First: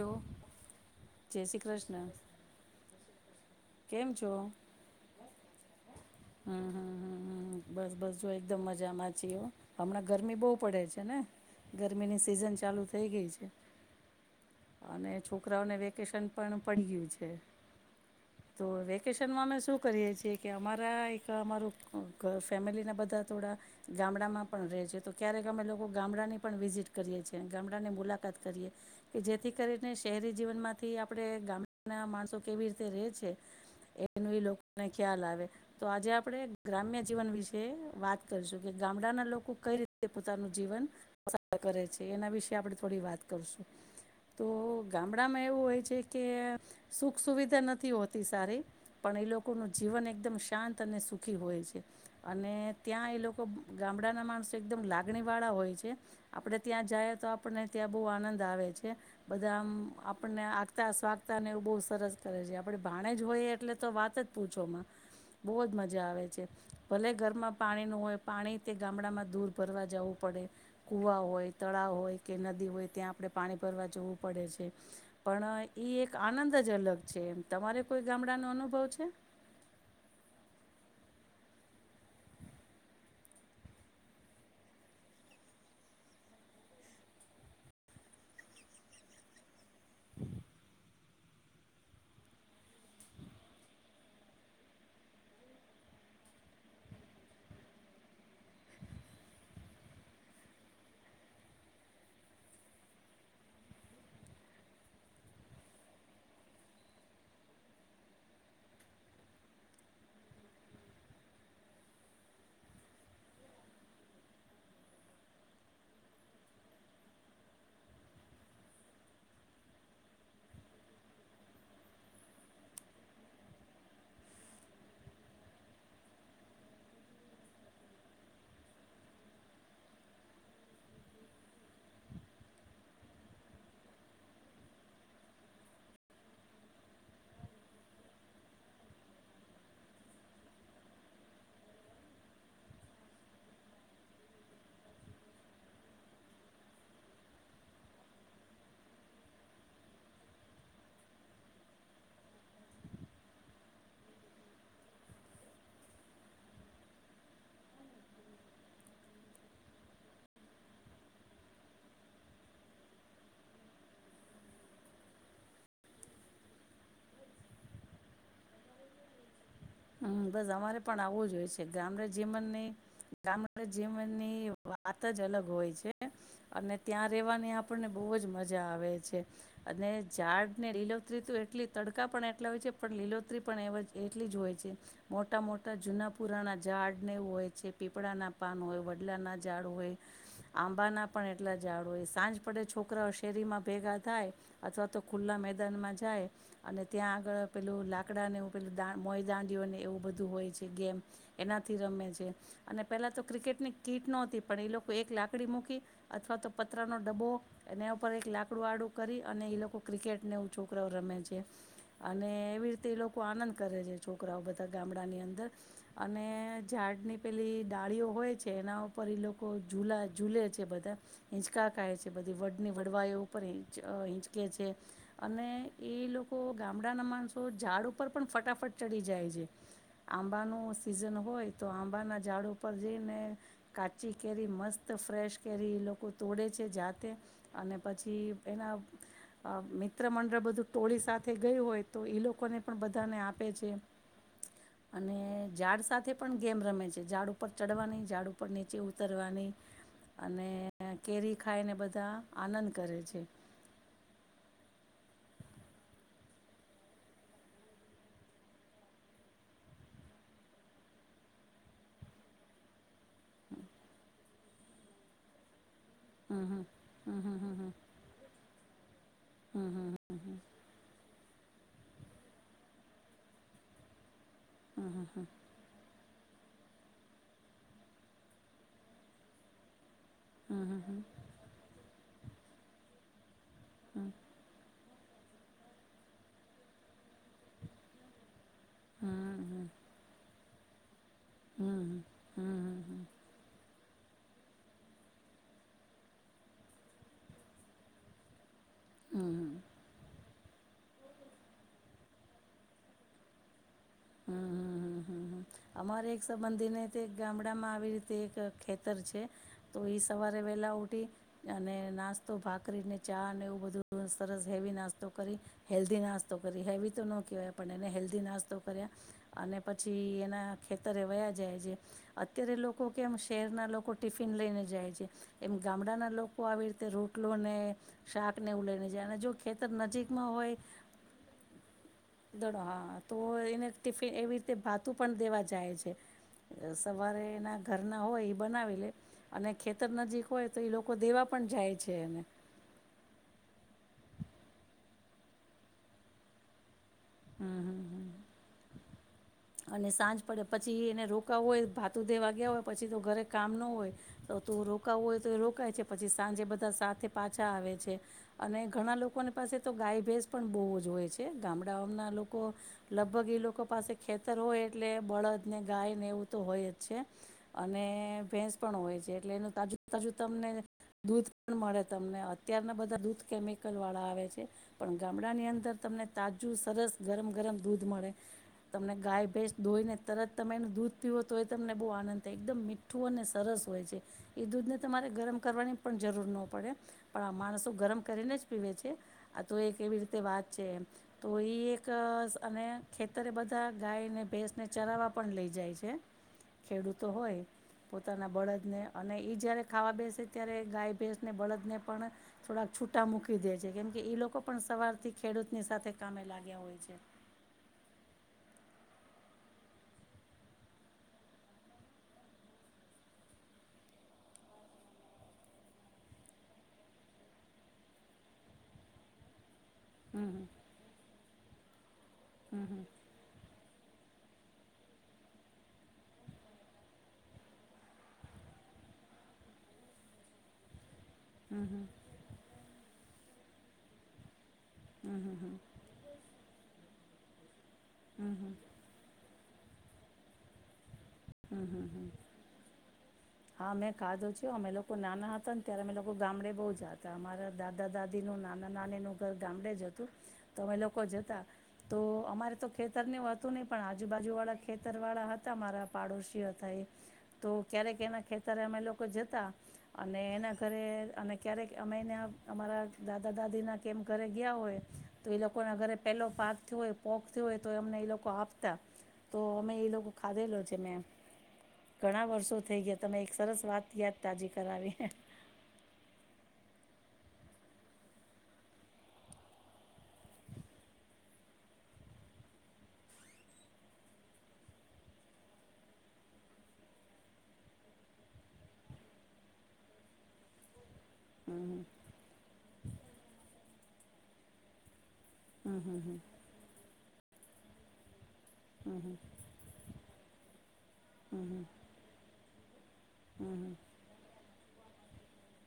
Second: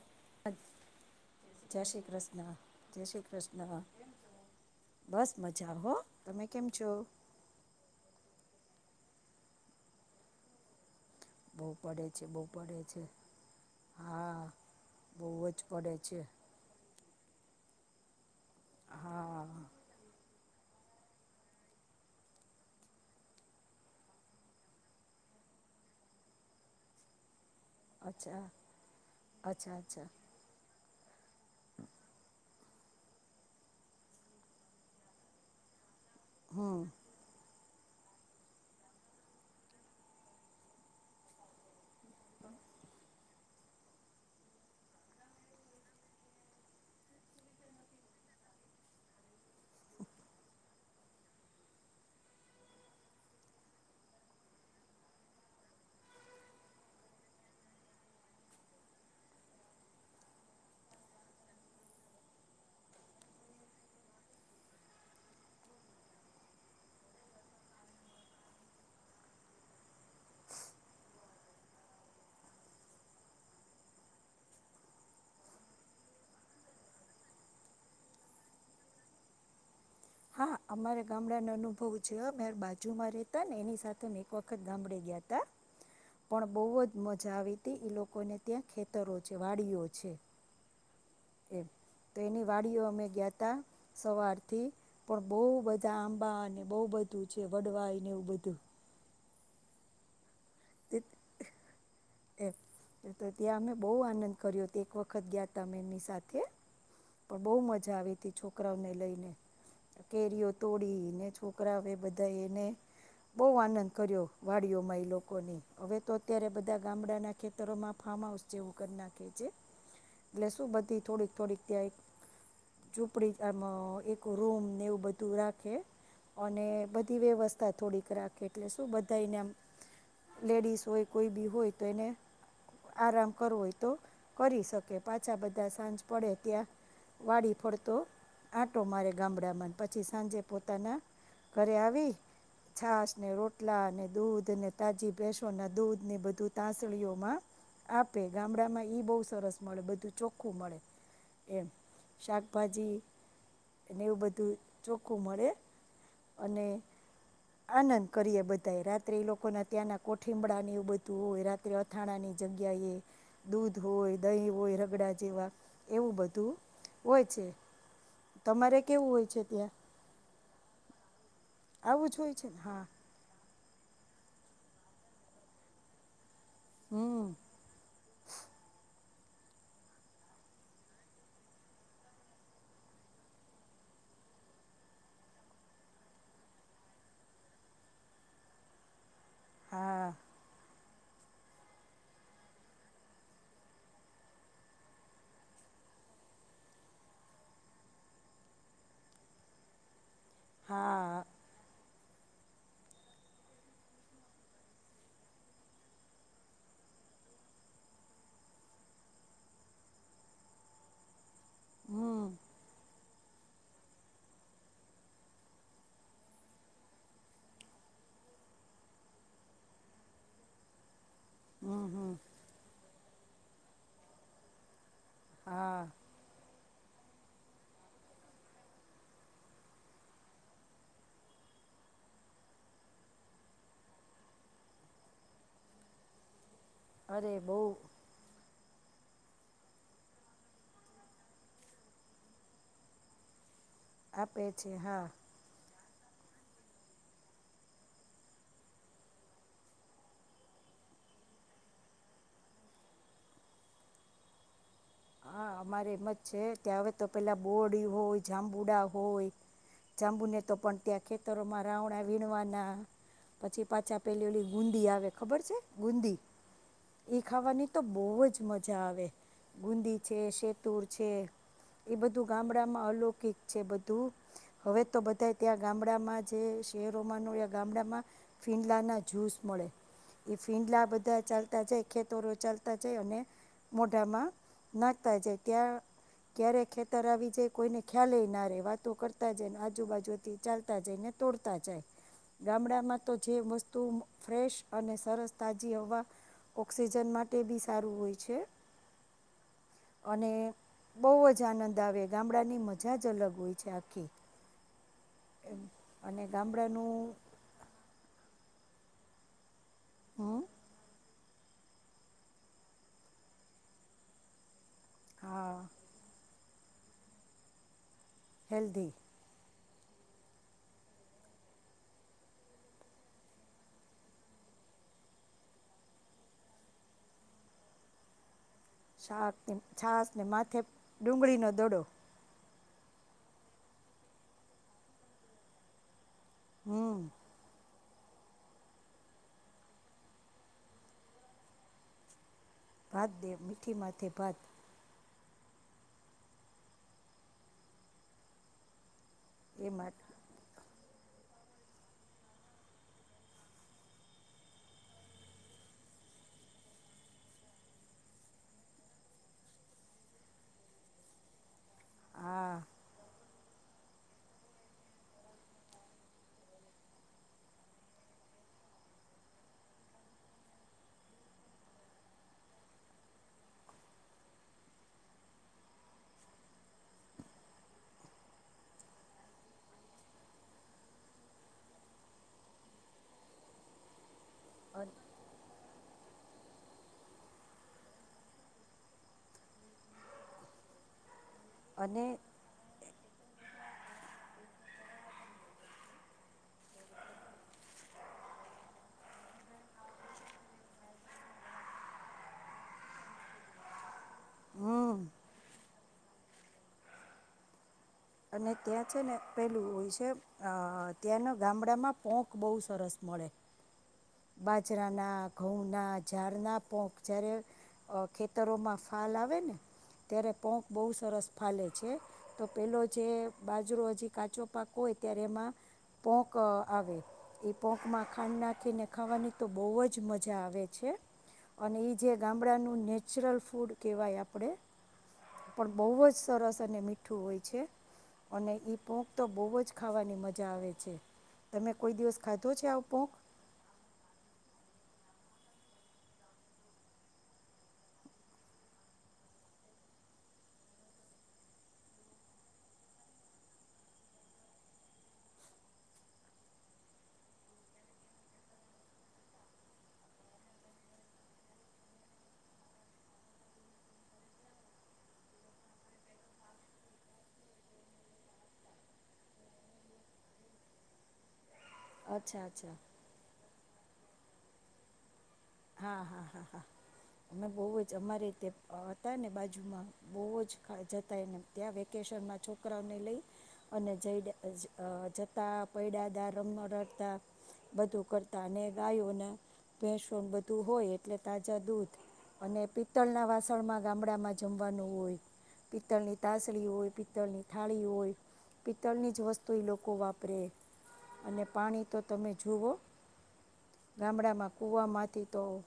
જો જય શ્રી કૃષ્ણ જય શ્રી કૃષ્. કષ્ન કેમ છો બસ મજા હો તમે કેમ હમ છો. હમ હમ હમ બસ બસ જો એકદમ મજામાંચી હમણા ગરમી બહુ પડે છે. ને બહુ પડે ગરમીની છે બહુ સિઝન પડે ચાલુ થઈ ગઈ છે હા અને બહુ જ છોકરાઓને પડે છે વેકેશન પણ પડી ગયું છે. તો વેકેશન હા માં અમે શું કરીએ છીએ કે અમારા એક અમારું ફેમિલીના બધા થોડા ગામડામાં પણ રહે છે તો ક્યારેક અમે લોકો ગામડાની પણ વિઝિટ કરીએ છીએ. ગામડાની મુલાકાત અચ્છા કરીએ કે જેથી અચ્છા કરીને અચ્છા શહેરી જીવનમાં થી આપણે ગામના માણસો કેવી રીતે રહે છે એનું લોકોને ખ્યાલ આવે. તો આજે આપડે હમ ગ્રામ્ય જીવન વિશે કે વાત કરીશું કે ગામડાના લોકો કઈ રીતે પોતાનું જીવન પસાર કરે છે એના વિશે આપણે થોડી વાત કરશું તો ગામડામાં એવું હોય છે કે સુખ સુવિધા નથી હોતી. અતિ સારી પણ એ લોકોનું જીવન એકદમ શાંત અને સુખી હોય છે અને ત્યાં એ લોકો ગામડાના માણસો એકદમ લાગણીવાળા હોય છે આપણે ત્યાં જઈએ તો આપણને ત્યાં બહુ આનંદ આવે છે બધા આપણને આગતા સ્વાગતાને એવું બહુ સરસ કરે છે આપણે ભાણે જ હોય એટલે તો વાત જ પૂછોમાં બહુ જ મજા આવે છે ભલે ઘરમાં પાણીનું હોય પાણી તે ગામડામાં દૂર ભરવા જવું પડે કુવા હોય તળાવ હોય કે નદી હોય ત્યાં આપણે પાણી ભરવા જવું પડે છે પણ એ એક આનંદ જ અલગ છે. તમારે કોઈ ગામડા નો અનુભવ છે. હા અમારે ગામડા ન અનુભવ છે બાજુમાં રતા ને એની સાથે મે એક વખત ગામડે ગયા તા પણ બહુ જ મજા આવી ત લોકોને ત્યાં ખેતરો છે વાડીઓ છે. પછી. એમ તો એની વાડીઓ અમે ગયા ત સવાર થી પણ બહુ બધા આંબા અને બહુ બધું છે વડવાયને એવું બધું. એ ત્યાં અમે બહ આનંદ કર્યો ત એક વખત ગયા ત એમની સાથે પણ બહ મજા આવી ત છોકરાઓને લઈને કેરીઓ તોડીને છોકરાઓ એ બધા એને બહ આનંદ કર્યો વાડીઓમાં એ લોકો. નહીં હવે તો અત્યારે બધા ગામડાના ખેતરોમાં ફાર્મ હાઉસ જેવું કરી નાખે છે એટલે શું બધી થોડીક થોડીક ત્યાં એક ઝૂંપડી આમ એક રૂમને એવું બધું રાખે અને બધી વ્યવસ્થા થોડીક રાખે એટલે શું બધાને આમ લેડીસ હોય કોઈ બી હોય તો એને આરામ કરવો હોય તો કરી શકે પાછા બધા સાંજ પડે ત્યાં વાડી ફરતો આંટો મારે ગામડામાં પછી સાંજે પોતાના ઘરે આવી છાસ ને રોટલા ને દૂધને તાજી ભેસોના દૂધ ને બધું તંાસળીઓમાં આપે ગામડામાં બહુ સરસ મળે બધું ચોખ્ખું મળે એમ શાકભાજીને એવું બધું ચોખ્ખું મળે અને આનંદ કરીએ બધાએ રાત્રે એ લોકોના ત્યાંના કોઠીબડાને એવું બધું હોય રાત્રે અથાણાની જગ્યાએ દૂધ હોય દહીં હોય રગડા જેવા એવું બધું હોય છે તમારે કેવું હોય છે ત્યાં. હમ બસ અમારે પણ આવવું જો હોઈએ. ગ્રામ આવું જ હોય છે જેીન ને નહી હા ગામ. આપ જીવનની વાત જ અલગ હોય છે. અને ત્યાં હમ રેવાની આપણને બહુ જ મજા આવે છે. અને ઝાડ ને લીલોત્રી તો એટલી તડકા પણ એટલા હોય છે પણ લીલોત્રી પણ એ એટલી જ હોય છે. મોટા મોટા જુના પુરાના ઝાડ ને હોય છે પીપળા ના પાન હોય વડલા ના જાડ હોય હા આંબા ના પણ એટલા જાડો હોય સાંજ પડે છોકરા શેરીમાં ભેગા થાય અથવા તો ખુલ્લા મેદાનમાં જાય અને ત્યાં આગળ પેલું લાકડાનેું પેલુ મોય દા... અને એવું બધું હોય છે ગેમ હા એનાથી રમે છે. અને પહેલા તો ક્રિકેટની કીટ નહોતી પણ એ લોકો એક લાકડી મૂકી અથવા તો પતરાનો ડબ્બો એના ઉપર એક લાકડું આડું કરી અને એ લોકો ક્રિકેટને એવું છોકરાઓ રમે છે. અને એવી રીતે લોક તો આનંદ કરે છે જો છોકરાઓ બધા ગામડા ની અંદર અને ઝાડની પેલી ડાળીઓ હોય છે એના ઉપર લોકો ઝૂલા ઝૂલે છે બધા. હીંચકા હમ કહે છે હમ બધી વડની. વડવાયો ઉપરંચ હિંચકે છે. અને હા એ લોકો. ગામડા ના માણસો ઝાડ ઉપર પણ ફટાફટ. ચડી જાય છે આંબાનું સિઝન હોય તો આંબાના ઝાડ ઉપ જઈને કાચી કેરી મસ્ત ફ્રેશ કેરી લોકો તોડે છે જાતે અરે બહુ અને પછી. એના મિત્ર મંડળ બધું ટોળી સાથે ગયું હોય તો એ લોકોને પણ બધાને આપ. પે છેમ. આપે છે હા અને ઝાડ સાથે. સાથે પણ ગેમ રમે છે ઝાડ ઉપર ચડવાની ઝાડુ ઉપર નીચે ઉતરવાની અને કેરી ખાયને બધા આનંદ કરે છે. હા અમારે એમ જ છે ત્યાં હવે તો પેલા બોડી હોય જાંબુડા હોય જાંબુને તો પણ ત્યાં ખેતરોમાં રાવણા વીણવાના. પછી પાછા પેલી હોલી ગુંદી આવે ખબર છે. ગુંદી એ ખાવાની તો બહ જ મજા આવે. ગુંદી છે સેતુર છે. એ બધું ગામડામાં અલૌકિક છે બધું. હવે તો બધા ત્યાં ગામડામાં. જે શેરોમાં ન ગામડામાં ફિલા ના જુસ મળે. એ ફીંડલા બધા ચાલતા જાય ખેતરો ચાલતા. ત્યા જઇ અને. મોટામાં. નાખતા જાય ત્યાં ક્યારે ખેતર આવી જાય કોઈને ખ્યાલય ના રહે. વાતો કરતા જ ને આજુબાજુથી ચાલ. જ. તોડતા જાય ગામડામાં તો જે વસ્તુ. ફ્રેશ અને સરસ તાજી હવા ઓક્સિજન માટે બી સારું હોય છે. હમ અને બહુ જ આનંદ આવે ગામડાની મજા જ અલગ હોય છે આખી. હમ હમ હમ એમ અમારે અને એક સંબંધી ને તે એક ગામડાનું ગામડા માં આવી રીતે એક ખેતર છે. તો એ સવારે હં વહેલા ઉઠી અને નાસ્તો ભાકરીને ચા ને એવું બધું સરસ હેવી નાસ્તો કરી, હા હેલ્ધી નાસ્તો કરી હેવી તો ન કહેવાય પણ એને હેલ્ ધી નાસ્તો કર્યા, હેલ્ધી અને પછી એના ખેતરે વયા જાય છે, અત્યારે લોકો કેમ શહેરના લોકો ટિફિન લઈને જાય છે, એમ ગામડાના લોકો આવી રીતે રોટલોને શાક છાસ છાસને હોય માથે ડુંગળીનો દડો દડો હા તો એને ટિફિન એવી રીતે ભાતું પણ દેવા જાય છે. એ હં સવારે એના ઘરના હોય બનાવી લે, અને ખેતર નજીક હોય તો એ લોકો દેવા પણ જાય છે, એને ભાત દે મીઠી માથે ભાત. હમ્મ, હમ્મ, હમ્મ, હમ્મ એ અને માટે સાંજ પડે પછી એને રોકાવું હોય ભાતુ દેવા ગ્યા હોય પછી તો ઘરે કામ ન હોય, તો તું રોકાવું હોય તો એ રોકાય છે પછી સાંજે બધા સાથે પાછા આવે છે, અને ઘણા લોકોની પાસે તો ગાય ભેસ પણ બહુ જ હોય છે, ગામ ડાના લોકો, હા લગભગ એ લોકો પાસે ખેતર હોય એટલે બળદ ને ગાય ને એવું તો હોય જ છે, અને ભેંસ પણ હોય છે એટલે એનું તાજું તાજું તમને દૂધ પણ મળે તમને અત્યારના બધા દૂધ કેમિકલ વાળા આવે છે, પણ ગામડાની અંદર તમને તાજું સરસ ગરમ ગરમ દૂધ મળે. તમને ગાય ભેસ દોઈને તરત તમે એનું દૂધ પીવો તો એ તમને બહુ આનંદ થાય એકદમ મીઠું અને સરસ હોય છે. એ દૂધને અન તમારે ગરમ કરવાની પણ જરૂર ન પડે, પણ આ માણસો ગરમ કરીને જ પીવે છે, આ તો એક એવી રીતે વાત છે. તો ઇ એક અને અને ખેતરે બધ ગાયને ભેસને ચરાવા પણ લઈ જાય છે, ખેડૂતો હોય પોતાના બળદને અને ઈ જયારે ખાવા બેસે ત્યારે ગાય ભેસ ને બળદ ને પણ થોડાક, છૂટા મૂકી દે છે કેમ કે લોકો પણ હં સવારથી ખેડૂતની સાથે કામે લાગ્યા હોય છે. અને ત્યાં છે ને પેલું હોય છે અ ત્યાંનો ગામડામાં પોંખ બહુ સરસ મળે. બાજરા ના ઘઉં ના ઝાડના પોંખ જયારે, ખેતરોમાં ફાલ આવે ને ત્યારે પોંખ બહુ સરસ ફાલે છે. તો પેલો જે બાજરો હજી કાચો પાક હોય ત્યારે એમાં, પોંક આવે, એ પોંકમાં ખાંડ નાખીને ખાવાની તો બહુ જ મજા આવે છે. અને ઈ જે ગામડાનું ને નેચરલ ફૂડ કહેવાય આપણે હમ હમ હમ પણ બહ જ સરસ તને મીઠું હોય છે. હમ અને ઈપોખ તો બહુ જ ખાવાની મજા આવે છે. હમ તમે કોઈ દિવસ ખાધો છે આવ પોખ? હા મેં ખાધો છ અમે લોકો નાના હતા ને ત્યારે અમે લોકો ગામડે બહુ જ હતા અમારા દાદા દાદીનું નાના નાની ન ઘર ગામડે જ હતું તો અમે લોકો જતા તો અમારે તો ખેતરને હતું નહ પણ આજુબાજુ વાળા ખેતર વાળા હતા મારા પાડોશીઓ થાય તો ક્યારેક એના ખેતરે અમે એ લોકો જતા અને એના ઘરે અને ક્યારેક અમે એને અમારા દાદા દાદીના કેમ ઘરે ગયા હોય તો એ લોકોના ઘરે પહેલો પાાર્ક થયો હોય પોક થયો હોય તો અમને એ લોકો આપતા તો અમે એ લોકો ખાધેલો તને ઘણા અચ્છા વર્ષો અચ્છા થઈ ગયા. તમે એક સરસ વાત યાદ તાજી કરાવીને હા હા હા હા અમે બહ જ અમારીતે હતા. ને બાજુમાં બહ જ જતાને ત્યાં, વેકેશનમાં છોકરાઓને લઈ અને જઈ જતા પૈડાદા રમ રડતા બધું કરતા અને ગાયું ભેસુ ધું હોય. એટલે તાજા હમ દૂધ અને પિત્તળના વાસણમાં ગામડામાં જમવાનું હોય. હમ પિતળની હમ તાસલી હોય પ પિતળની થાળી હોય. હમ પિત્તળની હમ જ વસ્તુ એ લોકો વાપરે. સ્પ્રે હમ હમ અને પાણી તો તમે જુઓ હમ હમ ગામડામાં કૂવામાંથી તો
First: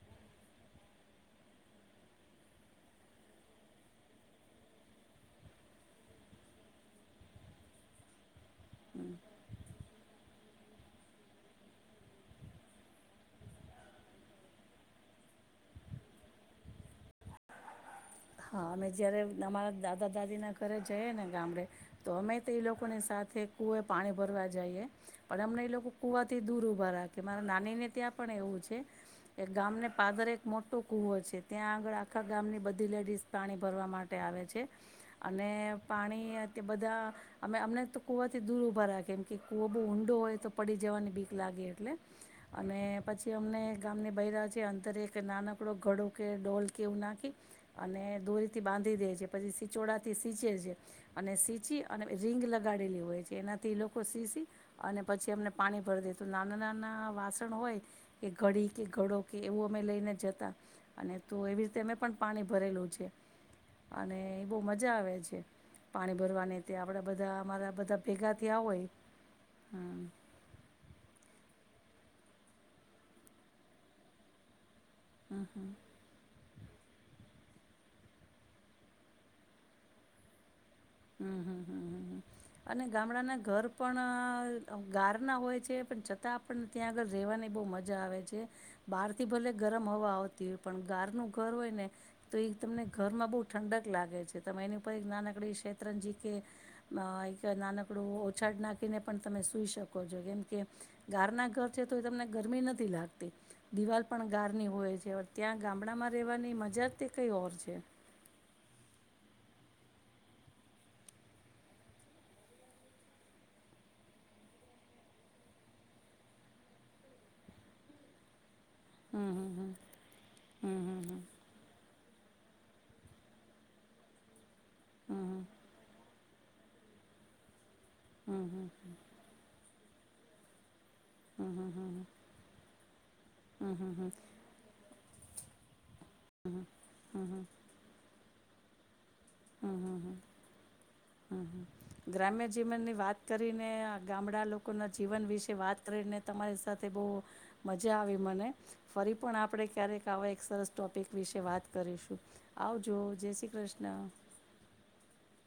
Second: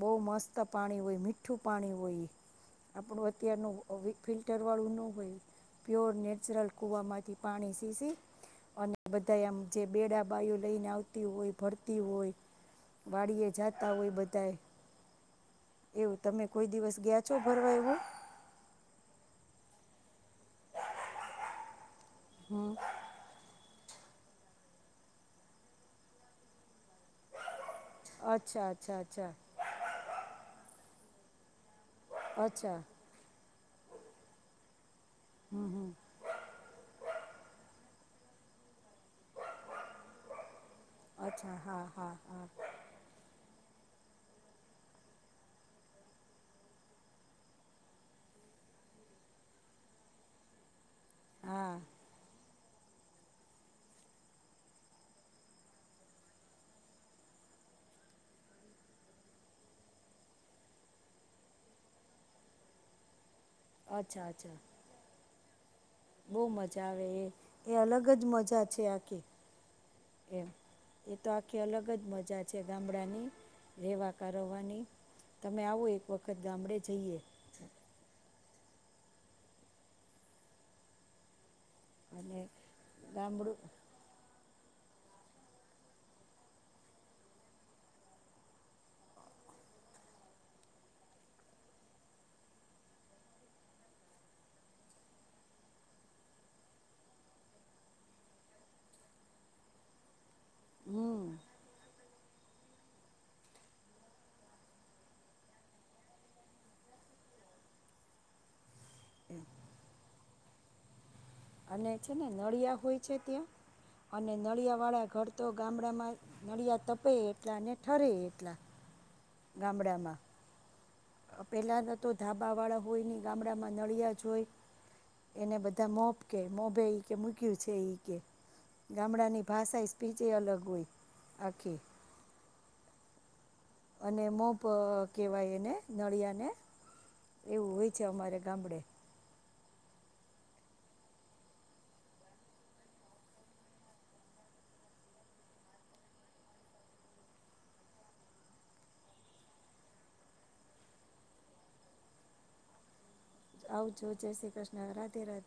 બહુ મસ્ત પાણી હોય, મીઠું પાણી હોય આપણું અત્યારનું ફિલ્ટરવાળું ન હોય પ્યોર નેચરલ કૂવામાંથી પાણી સીસી અનબદયમ જે બેડા બાયો લઈને આવતી હોય, ભરતી હોય, વાડીએ જાત. હોય બધા એવું તમે કોઈ દિવસ ગયા છો. ભરવા એવું. હા, અમે જયારે અમારા દાદા દાદી ના ઘરે જઈએ, ને ગામડે તો અમે તો એ હમ લોકોની સાથે કુએ પાણી ભરવા જઈએ, પણ એમને એ લોકો કુવાથી દૂરઊભા રહે. મારા નાનીને ત્યાં પણ એવું અચ્છા છે, અચ્છા અચ્છા કે ગામને પા--દર એક મોટું કુવો છે, ત્યાં આગળ આખા ગામની અચ્છા બધા પંચાત કરે છે. લેડીઝ પાણી ભરવા માટે આવે છે. હમ અને હમ પાણી અ બધા અમે અમને તો કુવા થી દૂર ઉભા રાખે કેમ કે, કુવો બહુ ઊંડો હોય તો. પડી જવાની બીક અચ્છા લાગે. હા એટલે હા હા અને પછી, અમને ગામને બ રહ્યા છે. અંદર એક નાનકડો ઘડો કે ડોલ કે, એવું નાખી અને દોરીથી બાંધી દે છે. પછી, સિચોડાથી સીચે છે. અને હા સિંચી અને રિંગ લ લગાડેલી હોય છે. એનાથી લોકો શીસી અને પછી, અમને પાણી ભરીદે તો નાના નાના વાસણ હોય એ ઘડી કે ઘડો કે એવું અમે લઈને જતા, અને તો એવી રીતે અમે પણ પાણી ભર ભરેલું છે. અને એ બહ મજા આવે છે. પાણી બહ ભરવાની તે મજા આપણે આવે એ બધા એ અમારા બધા અલગ જ ભેગા થયા મજા છે. હોય આખી હમ એમ એ તો આ આખી અલગ જ મજા છે. ગામડાની રહેેવા કરવાની. તમે આવો એક વખત ગામડે જઈએ. હમ્મ, હમ્મ. હ, હ, અને ગામડાના ગામડું ઘર પણ ગારના હોય છે. પણ છતાં, આપણને ત્યાં આગળ રહેવાની બહુ મજા આવે છે બહારથી ભલે ગરમ હવા આવતી હોય, પણ ગારનું ઘર હોય ને તો એ તમને ઘરમાં બહુ ઠંડક લાગે છે. તમે એની ઉપર એક નાનકડી શે. રંજી કે એક નાનકડું ઓછાળ નાખીને પણ તમે સૂઈ શકો છો કેમ કે, કે હમ ગાર ના ઘર છે. તમને ગરમી નથી લાગતી દિવાલ પણ ગારની હોય છે ત્યાં ગામડામાં રહેવાની મજા તે કઈ ઓર છે. અને છે ને નળિયા હોય છે ત્યાં અને નળિયા વાળા ઘર તો ગામડામાં નળિયા તપે એટલા અને ઠરે એટલા. હમ હમ હમ ગામડામાં. હમ હમ હમ પેલા ના તો ધાબા વાળા હોય ને ગામડામાં નળિયા જ હોય. હમ હમ એને બધા મોપ. મોભે કે મૂક્યું છે. છે એ કે ગામડા ની ભાષા. પી જે અલગ હોય. હમ આખી હમ હ. અને મોપ. કહેવાય એને નળિયાને એવું હોય છે અમારે ગામડે. ગ્રામ્ય જીવનની વાત કરીને ગામડા લોકોના જીવન વિશે વાત કરીને તમારી સાથે બહુ મજા આવી મને ફરી પણ આપણે ક્યારેક આવા એક સરસ ટોપિક વિશે વાત કરીશું આવજો. જય શ્રી આવજો કૃષ્ણ જય શ્રી કૃષ્ણ રાધે રાધે.